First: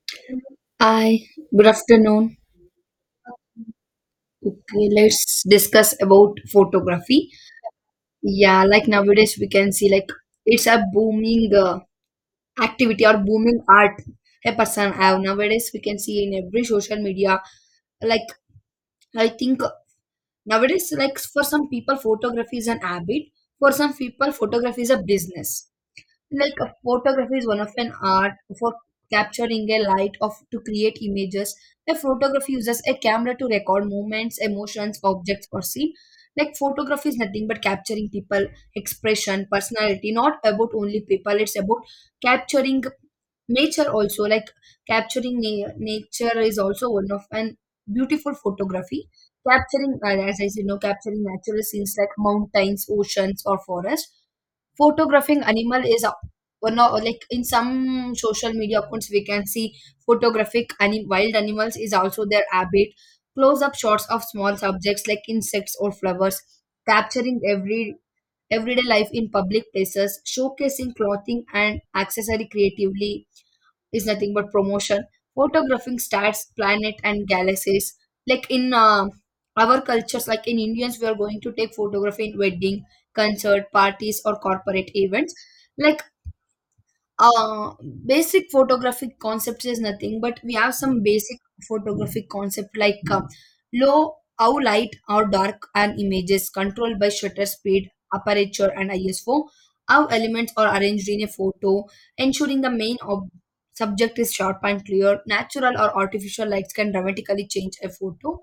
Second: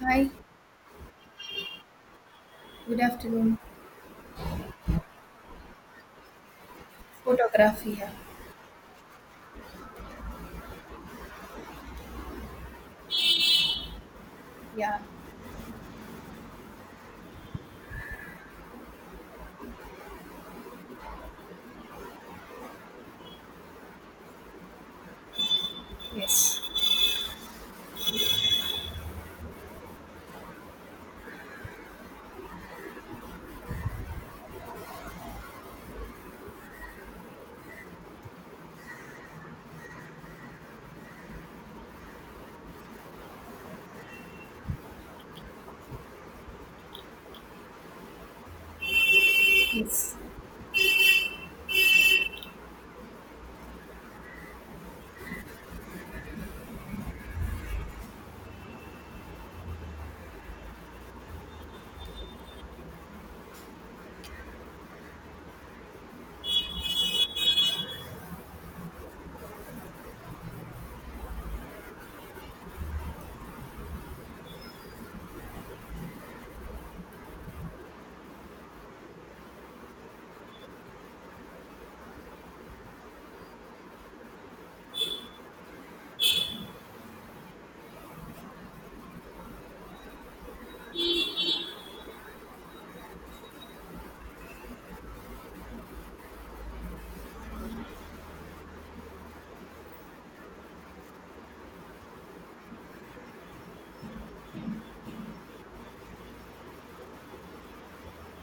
Hi, Hi, good afternoon. good afternoon. Okay, let's discuss about photography. Photography, yeah, Yeah, like nowadays we can see like it's a booming activity or booming art a person yeah, have. Nowadays we can see in every social media. Like, I think nowadays, like for some people photography is an habit. For some people photography is a business. Like, yes, a photography is one of an art for capturing a light of to create images. A photography uses a camera to record movements, emotions, objects or scene. Like, photography is nothing but capturing people expression, personality. Not about only people, it's about capturing nature also. Like capturing nature is also one of an beautiful photography. Capturing, yes, as I said, capturing natural scenes like mountains, oceans or forest. Photographing animal is one of, like in some social media accounts we can see wild animals is also their habit. Close-up shots of small subjects like insects or flowers, capturing everyday life in public places, showcasing clothing and accessory creatively is nothing but promotion. Photographing stars, planet and galaxies, like in our cultures, like in Indians we are going to take photography in wedding, concert, parties or corporate events. Like uh, basic photographic concepts is nothing but we have some basic photographic concept like low how light or dark an image is controlled by shutter speed, aperture and ISO. How elements are arranged in a photo, ensuring the main subject is sharp and clear. Natural or artificial lights can dramatically change a photo.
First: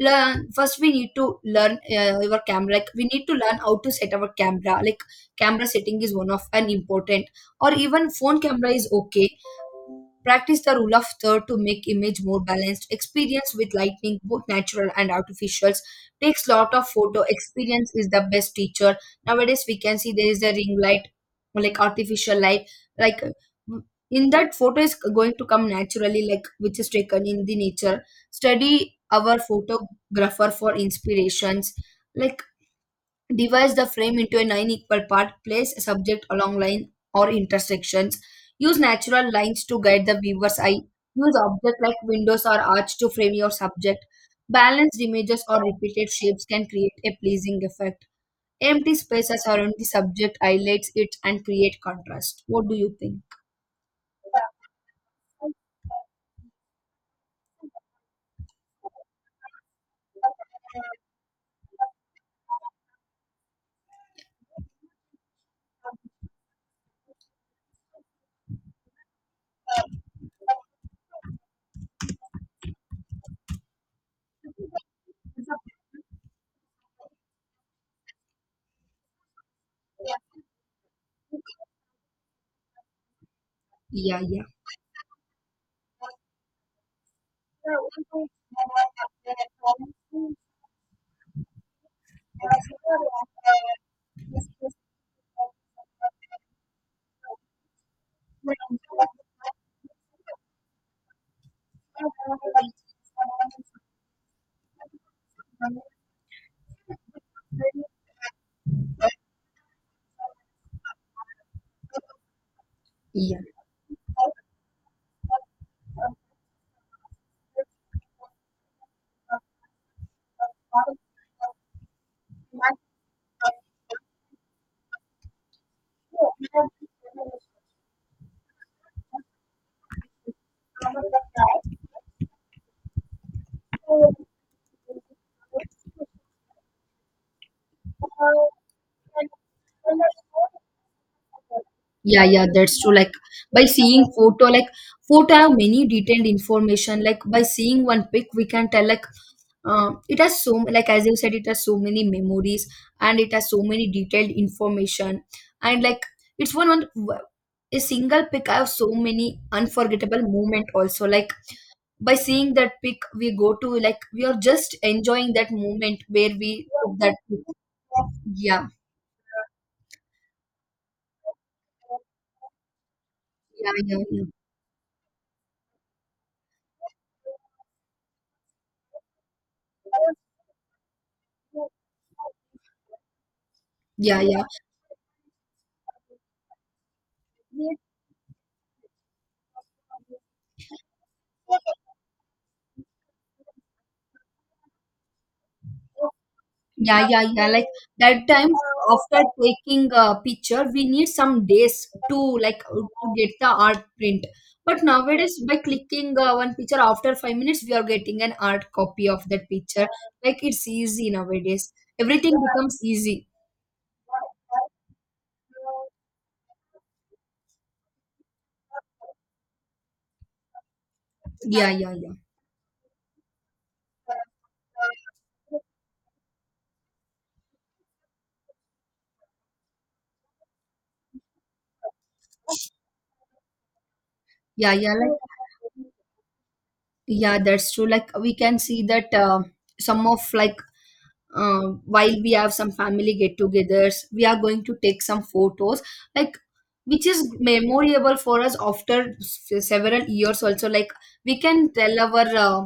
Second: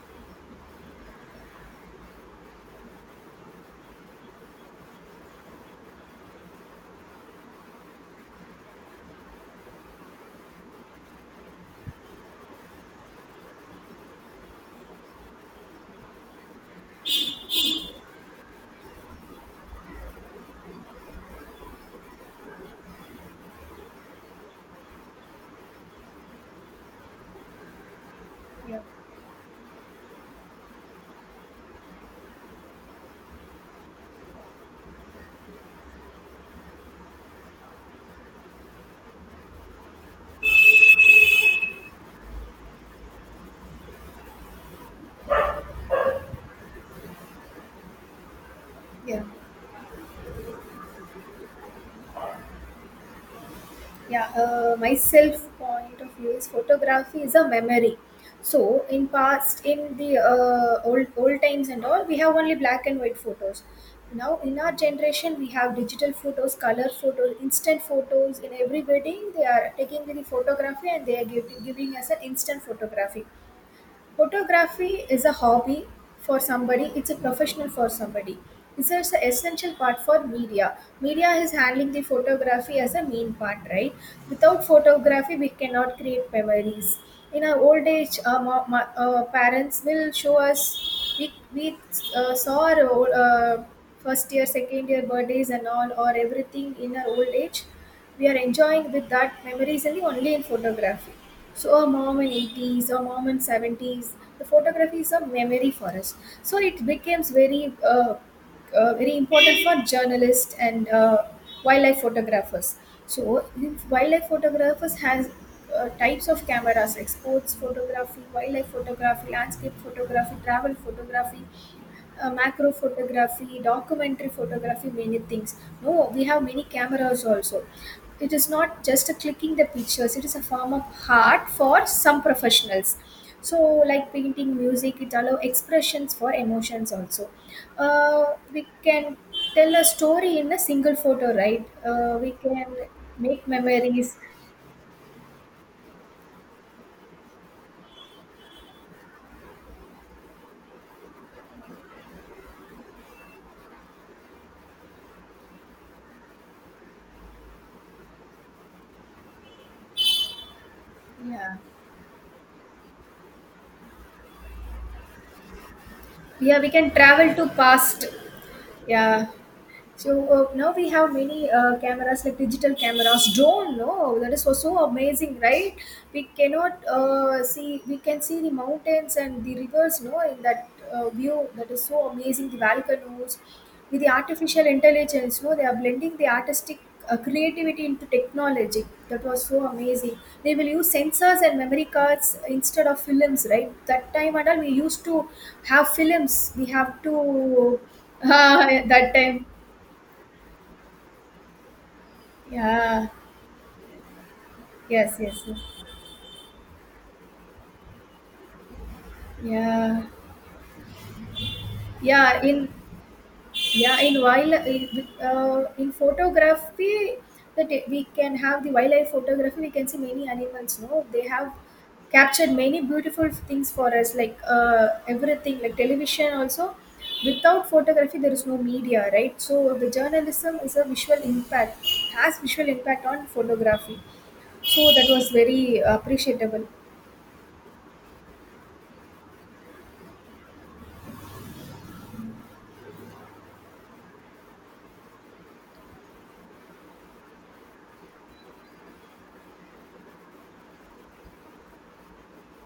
Learn, first we need to learn your camera. Like we need to learn how to set our camera. Like camera setting is one of an important, or even phone camera is okay. Practice the rule of third to make image more balanced. Experience with lighting, both natural and artificials, takes lot of photo. Experience is the best teacher. Nowadays we can see there is a ring light, like artificial light, like mm, in that photo is going to come naturally, like which is taken in the nature. yeah, Study our photographer for inspirations. Like, divide the frame into a nine equal part. Place a subject along line or intersections. Use natural lines to guide the viewer's eye. Use objects like windows or arch to frame your subject. Balanced images or repeated shapes can create a pleasing effect. Empty yeah, spaces around the subject highlights it and create contrast. What do you think? yeah. My self point of view is photography is a memory. So in past, in the old times and all, we have only black and white photos. Now in our generation, we have digital photos, color photos, instant photos. In every wedding, they are taking the photography and they are giving us an instant photography. Photography is a hobby for somebody, it's a professional for somebody. It's just an essential part for media. Media is handling the photography as a main part, right? Yeah, yeah, Without photography, we cannot create memories. In our old age, our, our parents will show us, we saw our old, first year, second year birthdays and all, or everything in our old age we are enjoying with that memories only in photography. So a mom in 80s, a mom in 70s, the photography is a memory for us. So it becomes uh, very important for journalists and wildlife photographers. yeah. So wildlife photographers has types of cameras like sports photography, wildlife photography, landscape photography, travel photography, macro photography, documentary photography, many things. No, we have many cameras also. It is not just a clicking the pictures, it is a form of art for some professionals. So, like painting, music, it allows expressions for emotions also. Uh, we can tell a story in a single photo, right? Yeah, We yeah, can that's true. Like, make by seeing memories. photo, like photo have many detailed information. Like by seeing one pic, we can tell like it has so, like as you said, it has so many memories and it has so many detailed information. And like it's one one a single pic, I have so many unforgettable moment also. Like Yeah. by seeing that pic, we go to like we are just enjoying that moment where Yeah, we we can took that. travel pic. to past. Yeah, Yeah. So now we have many cameras like digital cameras, yeah, drone. yeah, No, yeah, that is so amazing, right? We cannot see. We can see the mountains and the rivers. No, in that view, that is so amazing. The volcanoes with the yeah. Yeah. artificial intelligence. No, they are blending the artistic creativity into technology. That was so amazing. They will use sensors and memory cards instead of films, right? That time and all we used to have films. We have Yeah, yeah, yeah. Like to that time, that after time, taking a picture, we need some days to like to yeah, get the art print. But yes, nowadays, yes, by yes. clicking one picture after 5 minutes, we are getting an art copy of that picture. Yeah, Like it's easy nowadays. Everything yeah. In becomes easy. Yeah, in wild in photography, that we can have the wildlife photography. We can see many animals. No, they have Yeah, yeah, yeah, captured many beautiful things for us, like everything, like television also. Without photography, there is no media, right? So the journalism is a visual impact, has visual impact on photography. yeah, So yeah. that Like was very appreciable. yeah, that's true. Like we can see that some of like while we have some family get-togethers we are going to take some photos like which is memorable for us after several years also. Like we can tell our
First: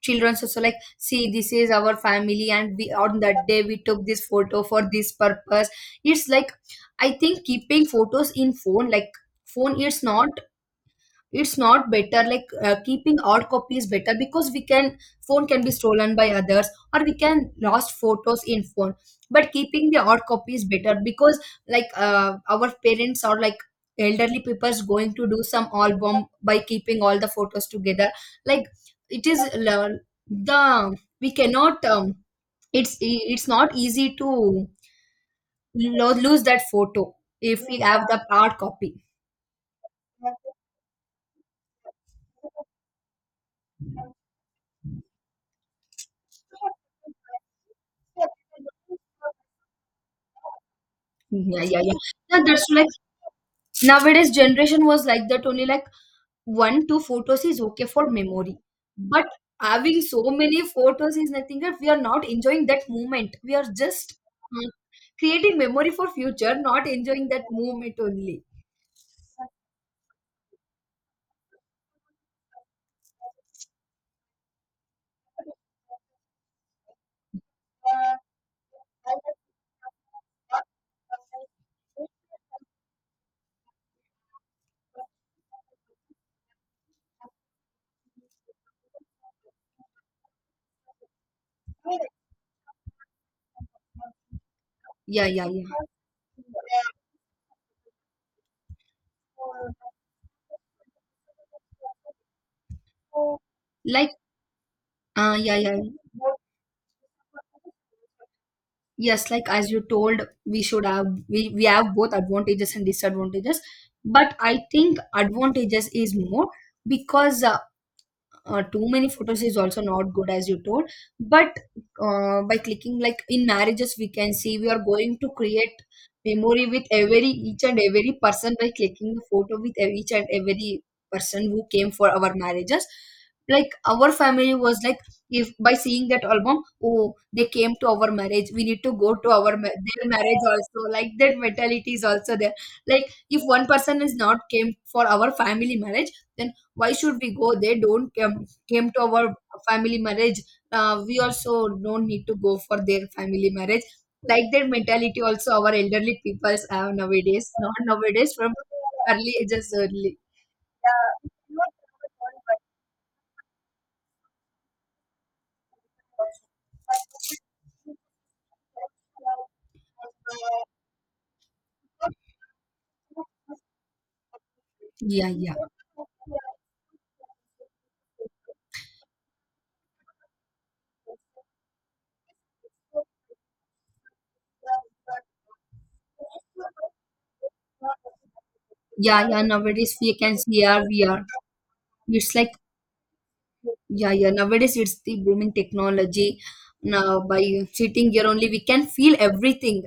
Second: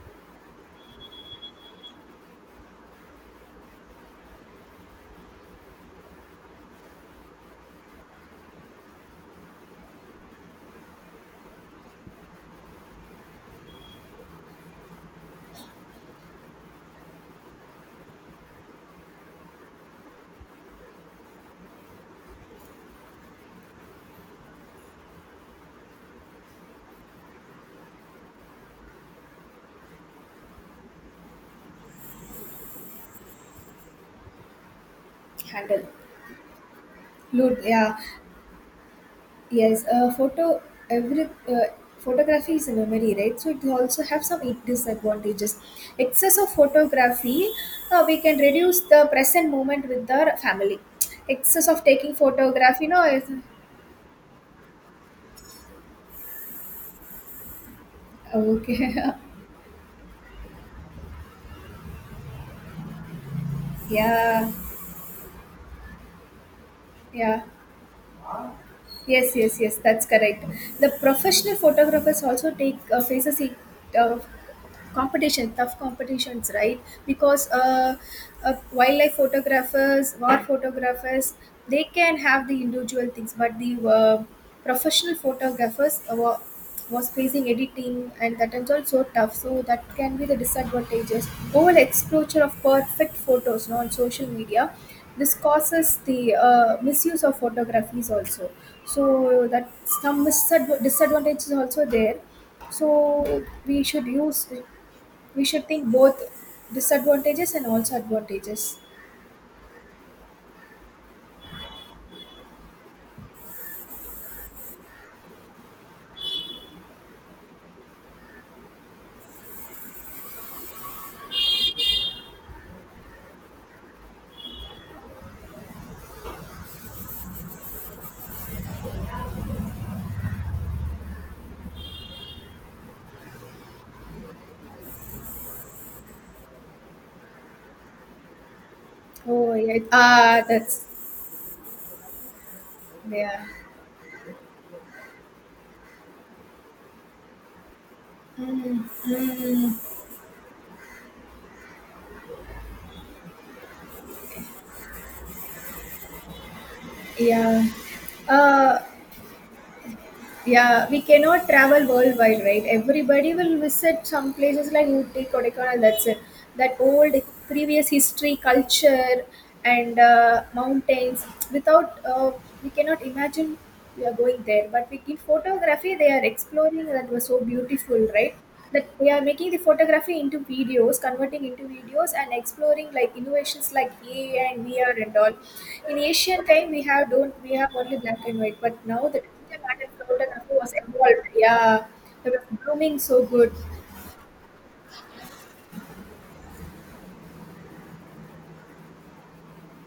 children also, like see this is our family and we, on that day we took this photo for this purpose. It's like, I think keeping photos in phone, like phone, it's not better, like keeping hard copy is better because we can, phone can be stolen by others or we can lost photos in phone. But keeping the hard copy is better because like our parents or like elderly people is going to do some album by keeping all the photos together. Like it is the we cannot it's not easy to Handle. Lose that photo if Good, we yeah. have the hard copy. Yes, every uh, photography is a memory, right? So it also have some disadvantages. Excess of photography, we can reduce the present moment with the family. Yeah, Excess yeah, of yeah, taking yeah, that's photograph, like is nowadays generation was like that only, like one two photos is okay for memory. okay. But having so many photos is nothing, that we are not enjoying that moment, we are just Yeah, uh, creating memory for future, not enjoying yeah. that moment only. Yes, yes, yes. That's correct. The professional photographers also take uh, competition, tough competitions, right? Because wildlife photographers, war photographers, they can have the individual things, but the professional photographers was facing editing and that is also tough, so that can be the disadvantages. Over exposure of perfect photos, no, on social media Yeah, this yeah, yeah. causes the misuse of photographies also. So that some disadvantages also there, so we should Like, use, we yeah, should yeah. think both disadvantages and also advantages. Yes, like as you told, we should have, we have both advantages and disadvantages. But I think advantages is more because too many photos is also not good, as you told. But by clicking, like in marriages we can see we are going to create memory with every each and every person by clicking the photo with each and every person who came for our marriages. Like our family was like, if by seeing that album, oh they came to our marriage, we need to go to Oh, our yeah. their marriage Ah, also, that's like that mentality is also there. Like if yeah. one person is not came for our family marriage, then why should we go? They don't come, Mm, came to our mm, family marriage, we also don't need to go for their family marriage. Like their mentality also, our elderly peoples have nowadays, yeah. not nowadays, from Uh, early ages, early. yeah. We cannot travel worldwide, right? Everybody will visit some places like Ooty, Kodaikanal. That's it. That old previous history, culture, and mountains. Without, we cannot imagine we are going there. But we in Yeah. Yeah, photography, they are exploring. That was so beautiful, right? That we are making the photography into videos, converting into videos and exploring like innovations like AI and VR and all. In ancient time we have don't we have only black and white, but now yeah, the yeah, digital art and nowadays we can photography see, was yeah, we are, evolved, yeah. It it's was like, blooming so good. yeah, yeah, nowadays it's the booming technology. Now by sitting here only we can feel everything,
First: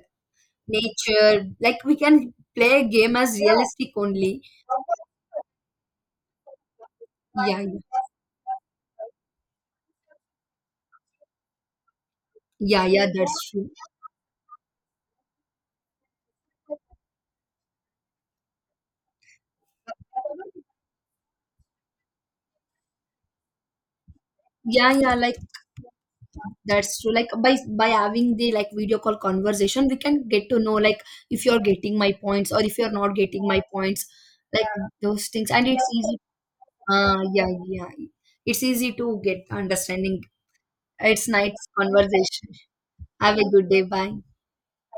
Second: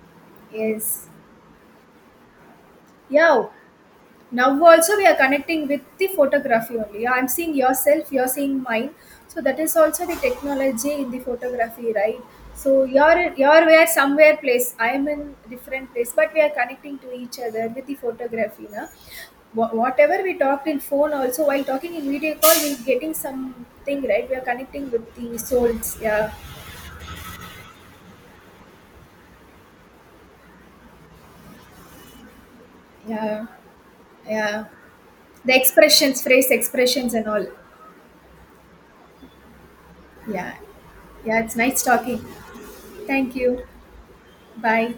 Yes, nature. Like we can play a game as yeah. realistic only. Now also we are connecting with the photography only. I'm seeing Yeah, yeah, yourself, you're seeing mine. So that is also the technology in the photography, right? So yeah, yeah, you're that's you're true. where somewhere place. I'm in different place, but we are connecting to each other with the photography, na? Whatever we talked in phone, also while talking in video call, we're getting something, right? We are connecting Yeah, with yeah, the like souls, yeah, that's true. Like by having the like video call conversation we can get to know like if you're getting my points or if you're not getting yeah, my points, like. yeah. Yeah. Those things, The and it's easy. expressions, phrase expressions, and all, yeah, yeah, it's easy to get understanding. yeah, It's yeah. It's nice nice talking. conversation. Thank Have a you. good day, bye. Bye.